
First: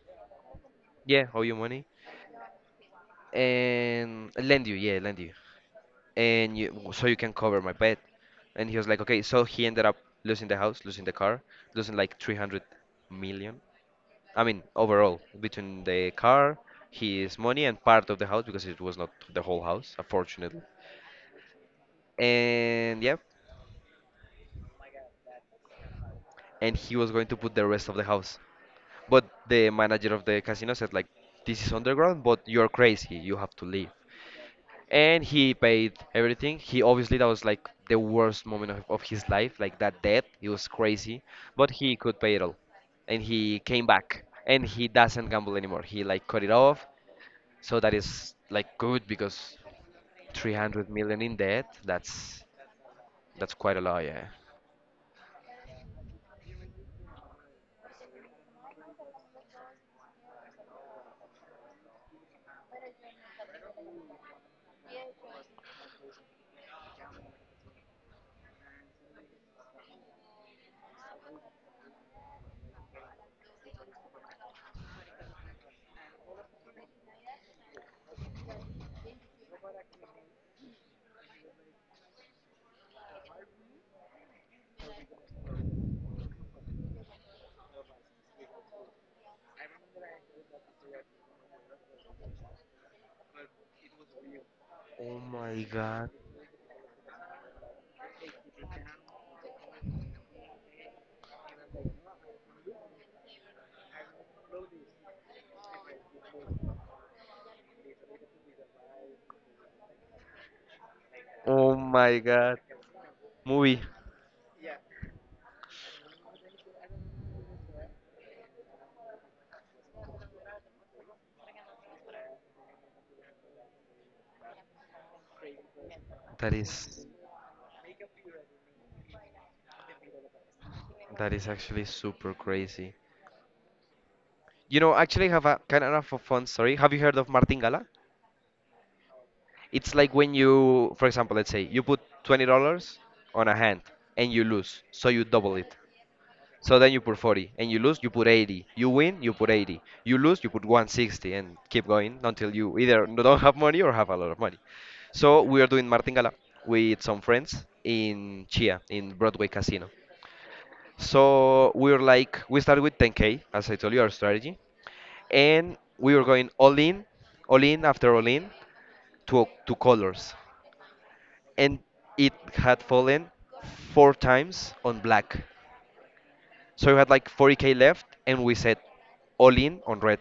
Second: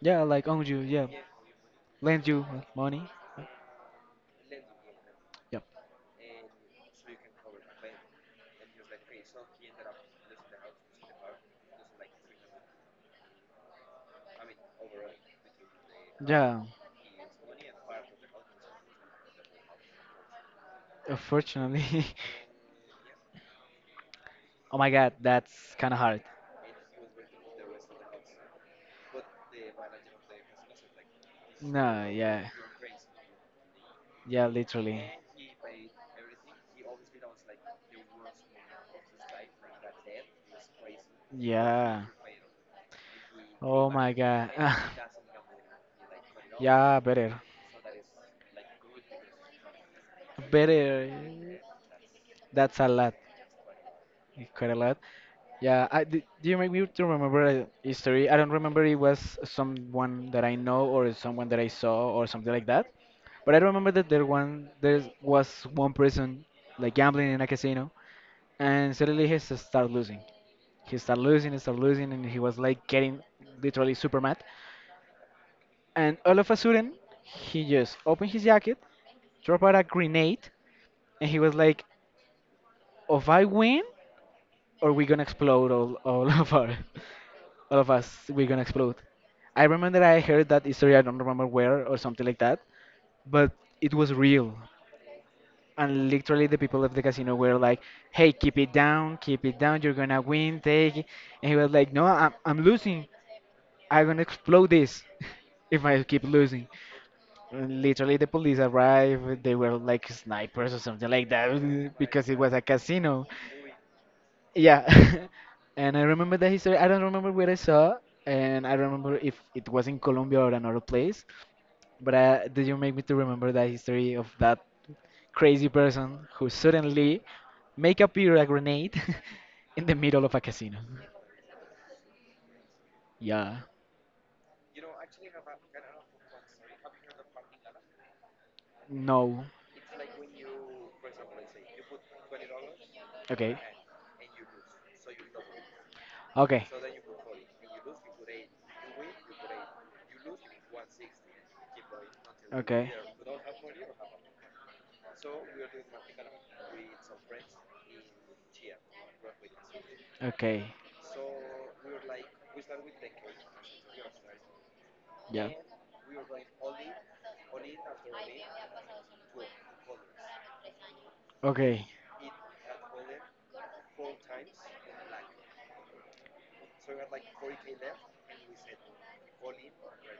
Speaker 1: Yeah, like own you. Yeah.
Speaker 2: yeah, owe you money.
Speaker 1: Lend you money.
Speaker 2: And lend you, yeah, lend you.
Speaker 1: Yep.
Speaker 2: And you so you can cover my bet. And he was like, okay, so he ended up losing the house, losing the car, losing like 300 million. I mean, overall, between the car,
Speaker 1: Yeah.
Speaker 2: his money, and part of the house because it was not the whole house, unfortunately.
Speaker 1: Unfortunately. [LAUGHS]
Speaker 2: And yeah,
Speaker 1: Oh my God, that's kind of hard.
Speaker 2: and he was going to put the rest of the house. But the manager of the casino said like, "This is
Speaker 1: No.
Speaker 2: underground, but
Speaker 1: Yeah.
Speaker 2: you're crazy. You have to leave."
Speaker 1: Yeah. Literally.
Speaker 2: And he paid everything. He obviously that was like the worst moment of his life, like that debt. It was crazy, but he
Speaker 1: Yeah.
Speaker 2: could pay it all, and he came
Speaker 1: Oh my
Speaker 2: back.
Speaker 1: God. [LAUGHS]
Speaker 2: And he doesn't gamble anymore. He like cut it off,
Speaker 1: Yeah. Better.
Speaker 2: so that is like good because 300
Speaker 1: Better.
Speaker 2: million in debt. That's
Speaker 1: That's a lot.
Speaker 2: that's quite a lot, yeah.
Speaker 1: Quite a lot. Yeah, I do you make me to remember a history? I don't remember it was someone that I know or someone that I saw or something like that. But I remember that there one there was one person like gambling in a casino, and suddenly he started losing. He started losing, he started losing, and he was like getting literally super mad. And all of a sudden, he just opened his jacket, dropped out a grenade, and he was like, "If I win, or we gonna explode all [LAUGHS] of our." All of us we're gonna explode. I remember I heard that story. I don't remember where or something like that, but it was real.
Speaker 2: Oh my
Speaker 1: And
Speaker 2: god.
Speaker 1: literally, the people of the casino were like, "Hey, keep it down, keep it down. You're gonna win. Take it." And he was like, "No, I'm losing. I'm gonna explode this [LAUGHS] if I keep losing." And literally, the police arrived. They were like snipers or something like that
Speaker 2: Oh
Speaker 1: [LAUGHS]
Speaker 2: my
Speaker 1: because it was
Speaker 2: god.
Speaker 1: a casino.
Speaker 2: Movie.
Speaker 1: Yeah, [LAUGHS] and I remember the history. I don't remember where I saw, and I remember if it was in Colombia or another place. But did you make me to remember the history of that crazy person who
Speaker 2: That is
Speaker 1: suddenly make appear a grenade [LAUGHS] in the middle of a casino?
Speaker 2: that is actually super crazy.
Speaker 1: Yeah.
Speaker 2: You know, actually have a kind of a fun story. Have you heard of martingala?
Speaker 1: No.
Speaker 2: It's like when you, for example, let's say you put $20 on a
Speaker 1: Okay.
Speaker 2: hand and you lose, so you double it.
Speaker 1: Okay.
Speaker 2: So then you put 40 and you lose, you put 80. You win, you put 80. You lose, you put 160 and keep going until you
Speaker 1: Okay.
Speaker 2: either [LAUGHS] don't have money or have a lot of money. So we are doing martingala with some friends in Chia, in Broadway Casino.
Speaker 1: Okay.
Speaker 2: So we were like, we started with 10K, as I told you, our strategy.
Speaker 1: Yeah.
Speaker 2: And we were going all in after all in to colors. And
Speaker 1: Okay.
Speaker 2: it had fallen four times on black. So we had like 40K left, and we said all in on red.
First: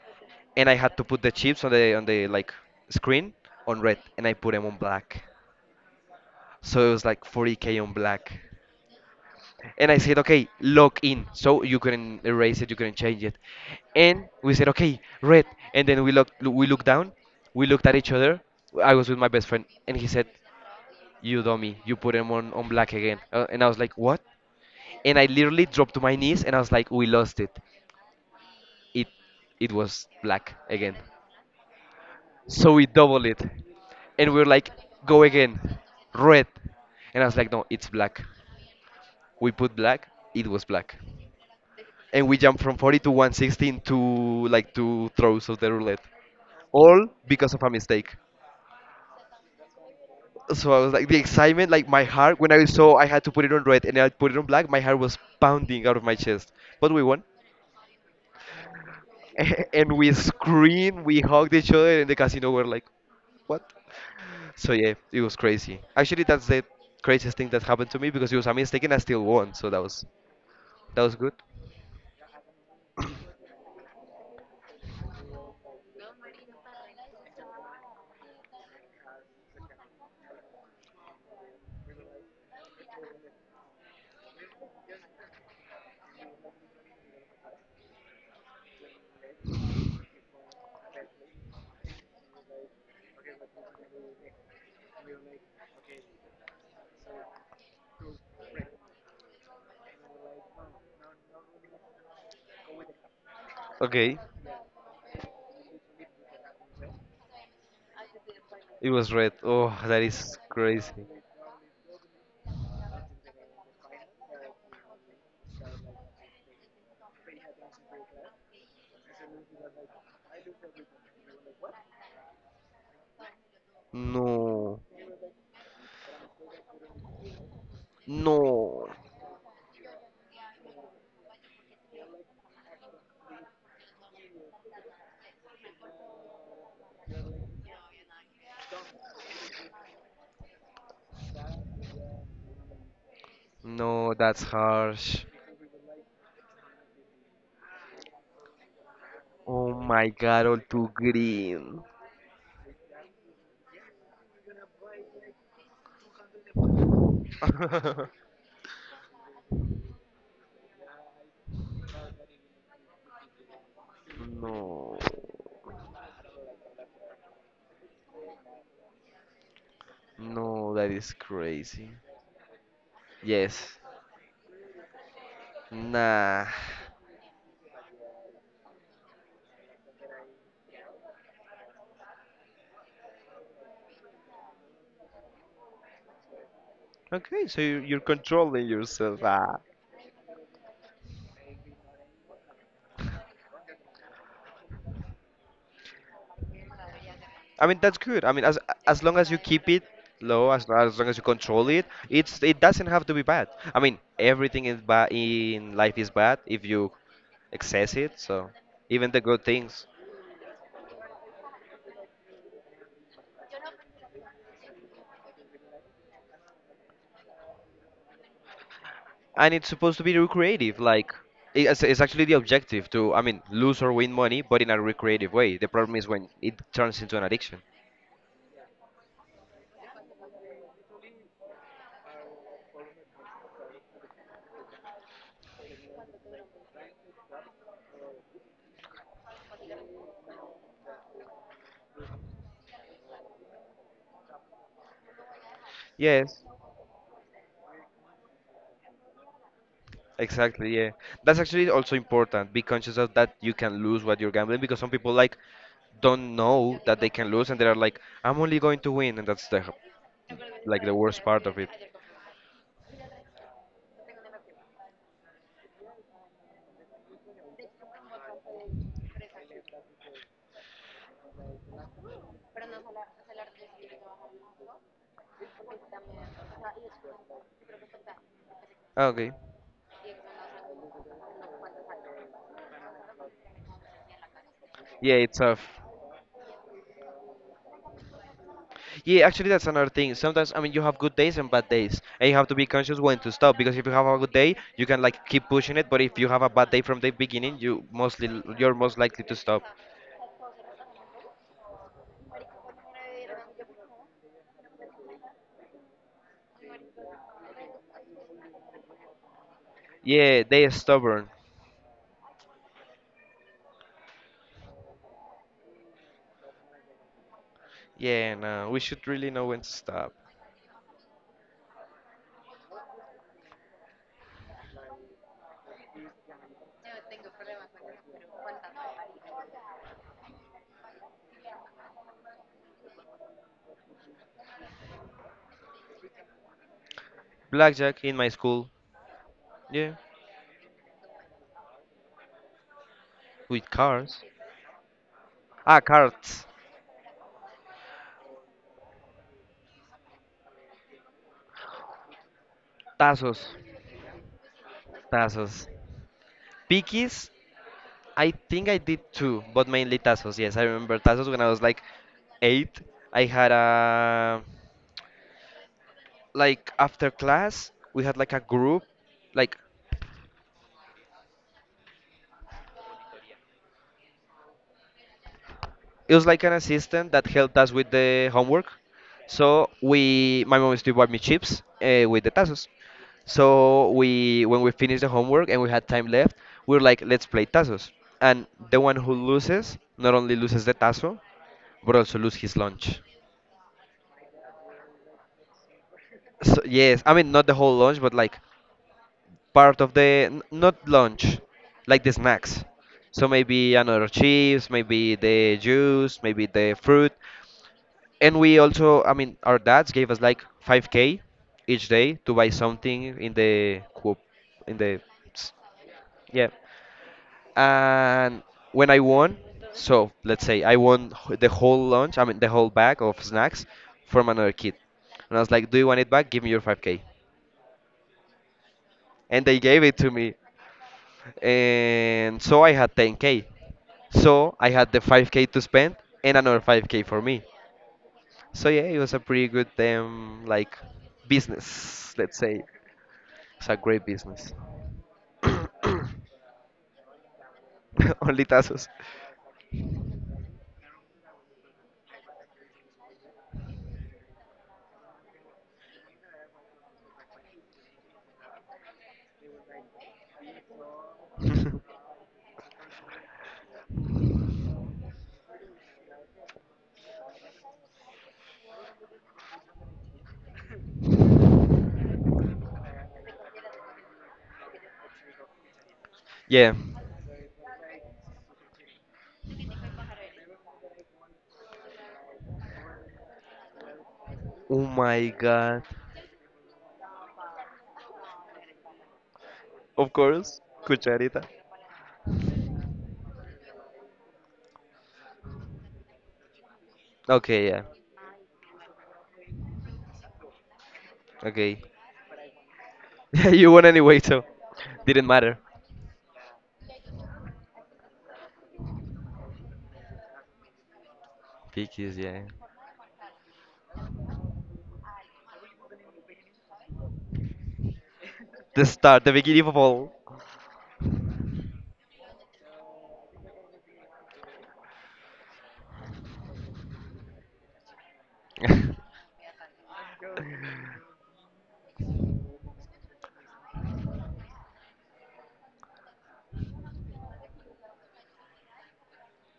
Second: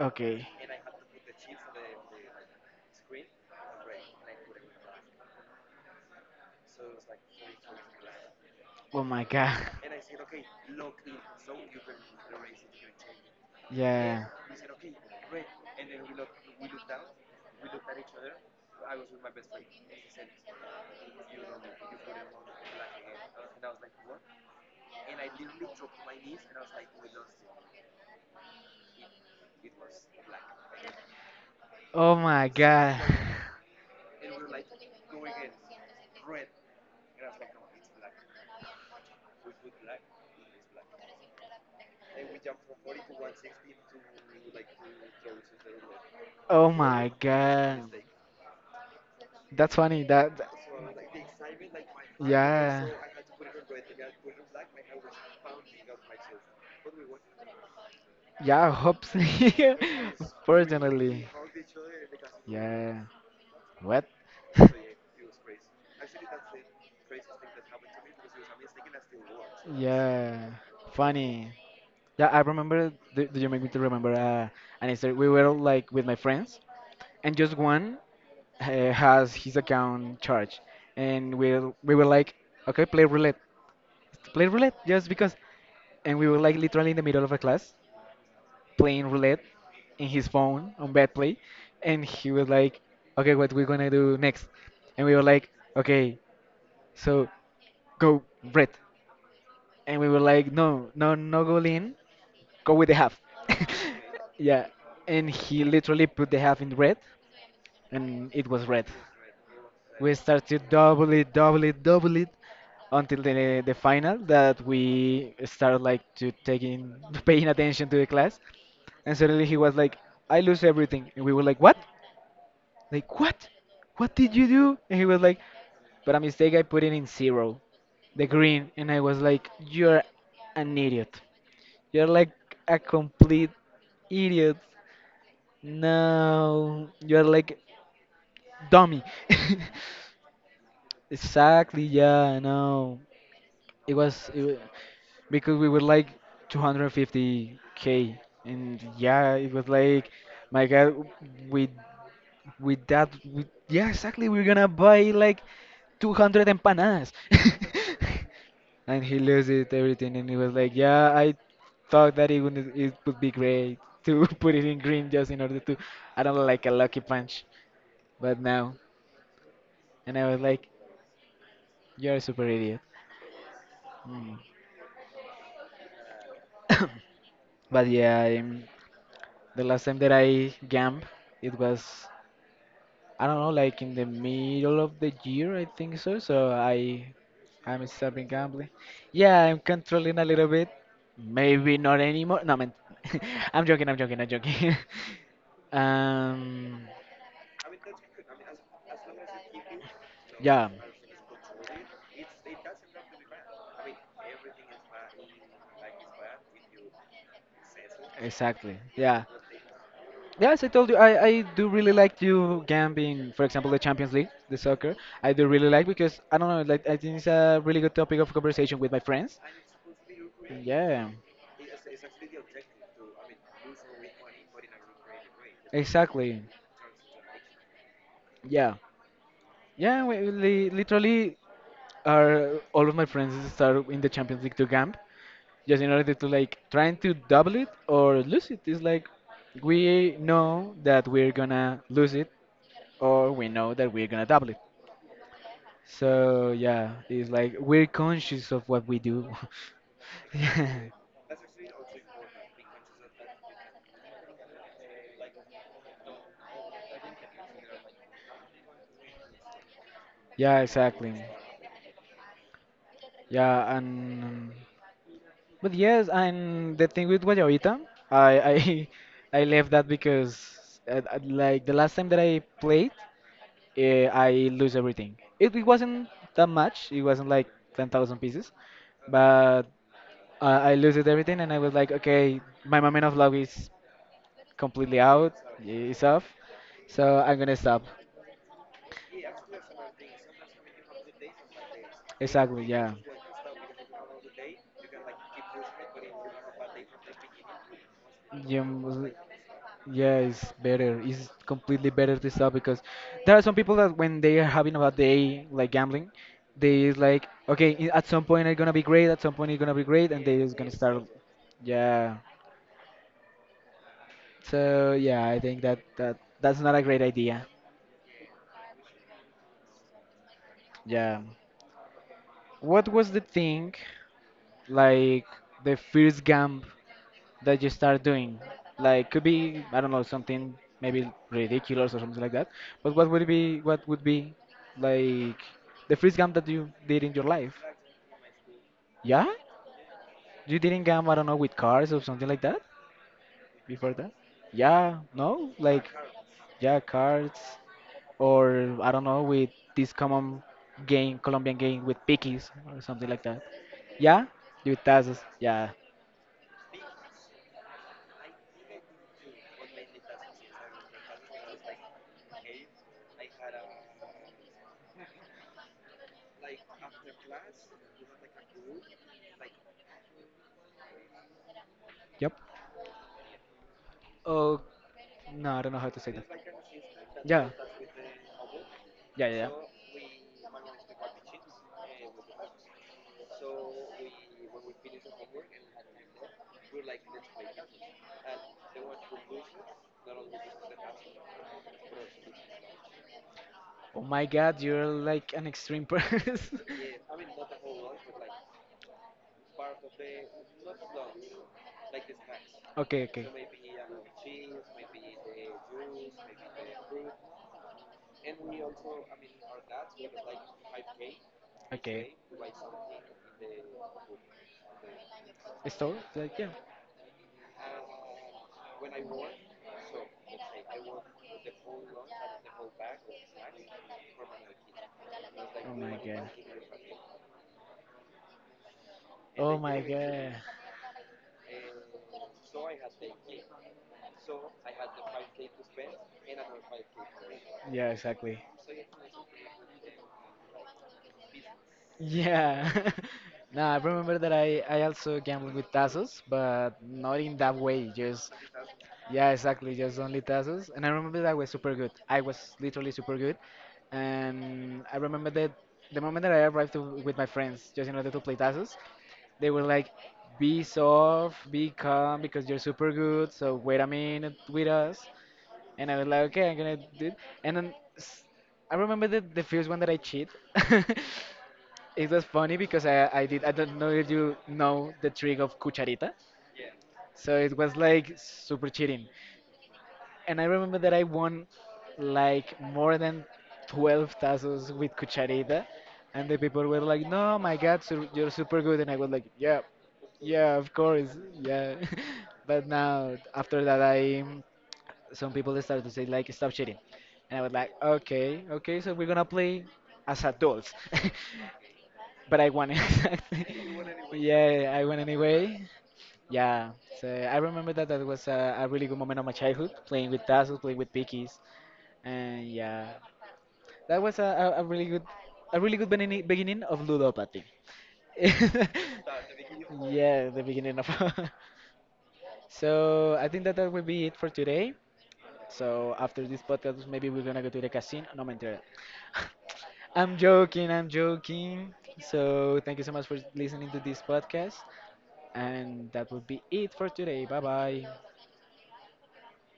Speaker 1: Okay.
Speaker 2: And I had to put the chips on the like screen on red, and I put them on black. So it was like 40K on black.
Speaker 1: Oh my God.
Speaker 2: And I
Speaker 1: [LAUGHS]
Speaker 2: said, okay, lock in. So you couldn't erase it, you couldn't change it.
Speaker 1: Yeah.
Speaker 2: And we said, okay, red. And then we looked down, we looked at each other. I was with my best friend, and he said, you dummy, you put him on black again. And I was like, what? And I literally dropped to my knees and I was like, we lost it. it it was black again.
Speaker 1: Oh my
Speaker 2: So we
Speaker 1: God.
Speaker 2: double
Speaker 1: [LAUGHS]
Speaker 2: it, and we are like, go again, red. And I was like, no, it's black. We put black, it was black, and we jumped from 40 to 116 to like two throws of the roulette,
Speaker 1: Oh
Speaker 2: all
Speaker 1: my
Speaker 2: because of a
Speaker 1: God.
Speaker 2: mistake.
Speaker 1: That's funny. That.
Speaker 2: So I was like, the excitement, like my heart, when I
Speaker 1: Yeah.
Speaker 2: saw I had to put it on red and I put it on black, my heart was pounding out of my chest. But we won.
Speaker 1: Yeah, hopes.
Speaker 2: [LAUGHS] And we
Speaker 1: [LAUGHS]
Speaker 2: screamed, we
Speaker 1: Personally.
Speaker 2: hugged each other, and the casino were like,
Speaker 1: Yeah.
Speaker 2: what?
Speaker 1: What? [LAUGHS]
Speaker 2: So yeah, it was crazy. Actually, that's the craziest thing that happened to me because it was a mistake and I still won. So
Speaker 1: Yeah,
Speaker 2: that was good.
Speaker 1: funny. Yeah, I remember. Do you make me to remember an Easter? We were like with my friends, and just one has his account charged, and we were like, okay, play roulette, just because. And we were like literally in the middle of a class, playing roulette in his phone on bad play. And he was like, okay, what we gonna do next? And we were like, okay, so go red. And we were like, no, no, no, go in, go with the half. [LAUGHS]
Speaker 2: Okay,
Speaker 1: Yeah, and he literally put the half in red, and it was red.
Speaker 2: it was red. Oh, that
Speaker 1: We
Speaker 2: is
Speaker 1: started to
Speaker 2: crazy.
Speaker 1: double it, double it, double it, until the final that we started like to taking [LAUGHS] paying attention to the class. And suddenly he was like, I lose everything. And we were like, what? Like, what? What did you do?
Speaker 2: No,
Speaker 1: And he was like, but a mistake, I put it in zero, the green.
Speaker 2: no,
Speaker 1: And I was like, you're an idiot. You're like a complete idiot. No, you're like dummy. [LAUGHS] Exactly, yeah, no.
Speaker 2: no,
Speaker 1: It
Speaker 2: that's
Speaker 1: was
Speaker 2: harsh.
Speaker 1: because we were like 250k. And yeah, it was
Speaker 2: Oh
Speaker 1: like,
Speaker 2: my God, all
Speaker 1: my
Speaker 2: too
Speaker 1: god, we
Speaker 2: green.
Speaker 1: with that with, yeah exactly we're gonna buy like 200 empanadas.
Speaker 2: [LAUGHS]
Speaker 1: [LAUGHS] And he loses everything and he was like, yeah, I thought that it would, it would be great to [LAUGHS] put it in
Speaker 2: No,
Speaker 1: green just in order to, I don't know, like a lucky punch, but now. And I was like,
Speaker 2: no, that is crazy.
Speaker 1: you're a super idiot.
Speaker 2: Yes.
Speaker 1: Mm.
Speaker 2: Nah.
Speaker 1: But yeah, the last time that I gamb, it was, I don't know, like in the middle of the year, I think so. So I,
Speaker 2: Okay, so
Speaker 1: I'm
Speaker 2: you're
Speaker 1: stopping gambling.
Speaker 2: controlling yourself.
Speaker 1: Yeah, I'm
Speaker 2: Ah.
Speaker 1: controlling a little bit. Maybe not anymore. No, man. [LAUGHS] I'm joking. I'm joking. I'm joking. [LAUGHS] um,
Speaker 2: I mean that's good. I mean as long as you keep it low,
Speaker 1: yeah.
Speaker 2: as long as you control it, it's it doesn't have to be bad. I mean everything in ba in life is bad if you excess it. So
Speaker 1: Exactly.
Speaker 2: even the
Speaker 1: Yeah.
Speaker 2: good things,
Speaker 1: Yes, I told you, I do really like to gambling. For example, the Champions League, the soccer. I do really like because I don't know, like I think it's a really good topic of conversation with my friends.
Speaker 2: and it's supposed to be recreative.
Speaker 1: Yeah,
Speaker 2: Like it's actually the objective to I mean lose or win money, but in a recreative way. The problem is when
Speaker 1: exactly.
Speaker 2: it turns into an addiction.
Speaker 1: Yeah, yeah. We, li literally, are all of my friends start in the Champions League to gamp, just in order to like trying to double it or lose it. It's like we know that we're gonna lose it, or we know that we're gonna double it.
Speaker 2: Yes.
Speaker 1: So yeah, it's like we're conscious of what we do. [LAUGHS]
Speaker 2: Exactly,
Speaker 1: Yeah,
Speaker 2: yeah. That's actually also important. Be conscious of that you can lose what you're gambling because some people like don't know that they can lose and they're like, I'm only going to win, and that's the
Speaker 1: yeah,
Speaker 2: like the
Speaker 1: exactly.
Speaker 2: worst part of it.
Speaker 1: Yeah, and but yes, and the thing with Guayabita, I [LAUGHS] I left that because like the last time that I played, I lose everything. It wasn't that much. It wasn't like 10,000 pieces,
Speaker 2: Okay.
Speaker 1: but I lose it everything, and I was like, okay, my moment of love is completely
Speaker 2: Yeah,
Speaker 1: out.
Speaker 2: it's tough.
Speaker 1: It's off, so I'm gonna stop.
Speaker 2: Yeah, actually, that's another thing. Sometimes, I mean, you have good days and bad days, and you have to
Speaker 1: Exactly,
Speaker 2: be
Speaker 1: yeah.
Speaker 2: conscious when to stop. Because if you have a good day, you can like keep pushing it. But if you have a bad day from the beginning, you mostly
Speaker 1: Yeah,
Speaker 2: you're most likely to stop.
Speaker 1: yeah, it's better. It's completely better to stop because there are some people that when they are having a bad day, like gambling, they is like, okay, at some point it's gonna be great, at some point it's gonna be great, and they
Speaker 2: Yeah,
Speaker 1: is
Speaker 2: they
Speaker 1: gonna
Speaker 2: are
Speaker 1: start,
Speaker 2: stubborn.
Speaker 1: yeah. So yeah, I think that that's not a great idea.
Speaker 2: Yeah, no, we should really know when to stop.
Speaker 1: Yeah. What was the thing, like the first gamb that you start doing? Like could be I don't know something maybe ridiculous or something like that. But what would be like the first game that you did in your life?
Speaker 2: Blackjack in my school.
Speaker 1: Yeah,
Speaker 2: Yeah,
Speaker 1: you didn't game I don't know with cards or something like that
Speaker 2: with
Speaker 1: before that.
Speaker 2: cards.
Speaker 1: Yeah, no,
Speaker 2: Ah,
Speaker 1: like
Speaker 2: cards.
Speaker 1: yeah cards or I don't know with this common game Colombian game with pickies or something like
Speaker 2: Tazos.
Speaker 1: that. Yeah, with tazos.
Speaker 2: Tazos.
Speaker 1: Yeah,
Speaker 2: Pickies, I think I did too, but mainly tazos. Yes, I remember tazos when I was like eight. I had a like after class we had like a group, like.
Speaker 1: yep. Oh, no, I don't know how to say
Speaker 2: It
Speaker 1: that.
Speaker 2: was like an assistant that
Speaker 1: Yeah.
Speaker 2: helped us with the homework.
Speaker 1: Yeah, yeah, yeah.
Speaker 2: So we, my mom used to buy me chips with the tazos. So we, when we finished the homework and we had time left, we were like, let's play tazos. And the one who loses not only loses the tazo, but also lose his lunch.
Speaker 1: Oh my God, you're like an extreme person.
Speaker 2: So yes, I mean not the whole lunch, but like
Speaker 1: [LAUGHS]
Speaker 2: part of the not lunch, like the snacks.
Speaker 1: Okay, okay.
Speaker 2: So maybe another chips, maybe the juice, maybe the fruit, and we also I mean our dads gave us like 5K each
Speaker 1: Okay.
Speaker 2: day to buy something in the coop in the s-
Speaker 1: Store? Like, yeah.
Speaker 2: yeah. And when I won, so let's say I won the whole lunch, I mean the whole bag of snacks from another kid, and I was like,
Speaker 1: Oh
Speaker 2: do you
Speaker 1: my
Speaker 2: want it
Speaker 1: god.
Speaker 2: back, give me your 5K. And
Speaker 1: Oh
Speaker 2: they
Speaker 1: my
Speaker 2: gave it to
Speaker 1: god.
Speaker 2: me, and so I had 10K. So I had the 5K to spend and another 5K for me.
Speaker 1: Yeah, exactly.
Speaker 2: So yeah, it was a pretty good like business, let's say.
Speaker 1: Yeah. [LAUGHS] No,
Speaker 2: It's
Speaker 1: I
Speaker 2: a great
Speaker 1: remember that
Speaker 2: business.
Speaker 1: I also
Speaker 2: [COUGHS]
Speaker 1: gambled with Tazos, but not in that way, just.
Speaker 2: Only tazos.
Speaker 1: Yeah, exactly. Just only tassels. And I remember that I was super good. I was literally super good. And I remember that the moment that I arrived to, with my friends, just in order to play tassels, they were like, be soft, be
Speaker 2: [LAUGHS]
Speaker 1: calm, because you're super good. So wait a minute with us. And I was like, okay, I'm gonna do it. And then I remember the first one that I cheat. [LAUGHS] It was funny because I did, I don't know if you know the trick of cucharita.
Speaker 2: Yeah.
Speaker 1: So it was like super cheating and I remember that I won like more than 12 tazos
Speaker 2: Oh
Speaker 1: with
Speaker 2: my
Speaker 1: cucharita,
Speaker 2: god.
Speaker 1: and the people were like, "No, my God, so you're super good," and I was like, "Yeah,
Speaker 2: Of
Speaker 1: yeah,
Speaker 2: course,
Speaker 1: of course,
Speaker 2: cucharita.
Speaker 1: yeah." [LAUGHS] But now after that, I, some people started to say like, "Stop cheating," and I was
Speaker 2: Okay,
Speaker 1: like,
Speaker 2: yeah.
Speaker 1: "Okay, okay, so we're gonna play as adults," [LAUGHS]
Speaker 2: Okay. [LAUGHS]
Speaker 1: but I won [LAUGHS] exactly.
Speaker 2: Yeah, you won anyway, so
Speaker 1: Yeah, I won
Speaker 2: didn't matter.
Speaker 1: anyway. Yeah, so I remember that that was a really good moment of my childhood, playing with tassels, playing with pickies,
Speaker 2: Because yeah.
Speaker 1: and yeah, that was a really good beginning, beginning of ludopathy. [LAUGHS] Yeah,
Speaker 2: The start, the beginning of all.
Speaker 1: the beginning of. [LAUGHS] So I think that that will be it for today. So after this podcast, maybe we're gonna go to the casino. No, mentira.
Speaker 2: [LAUGHS]
Speaker 1: I'm joking. I'm joking. So thank you so much for listening to this podcast, and that will be it for today. Bye bye.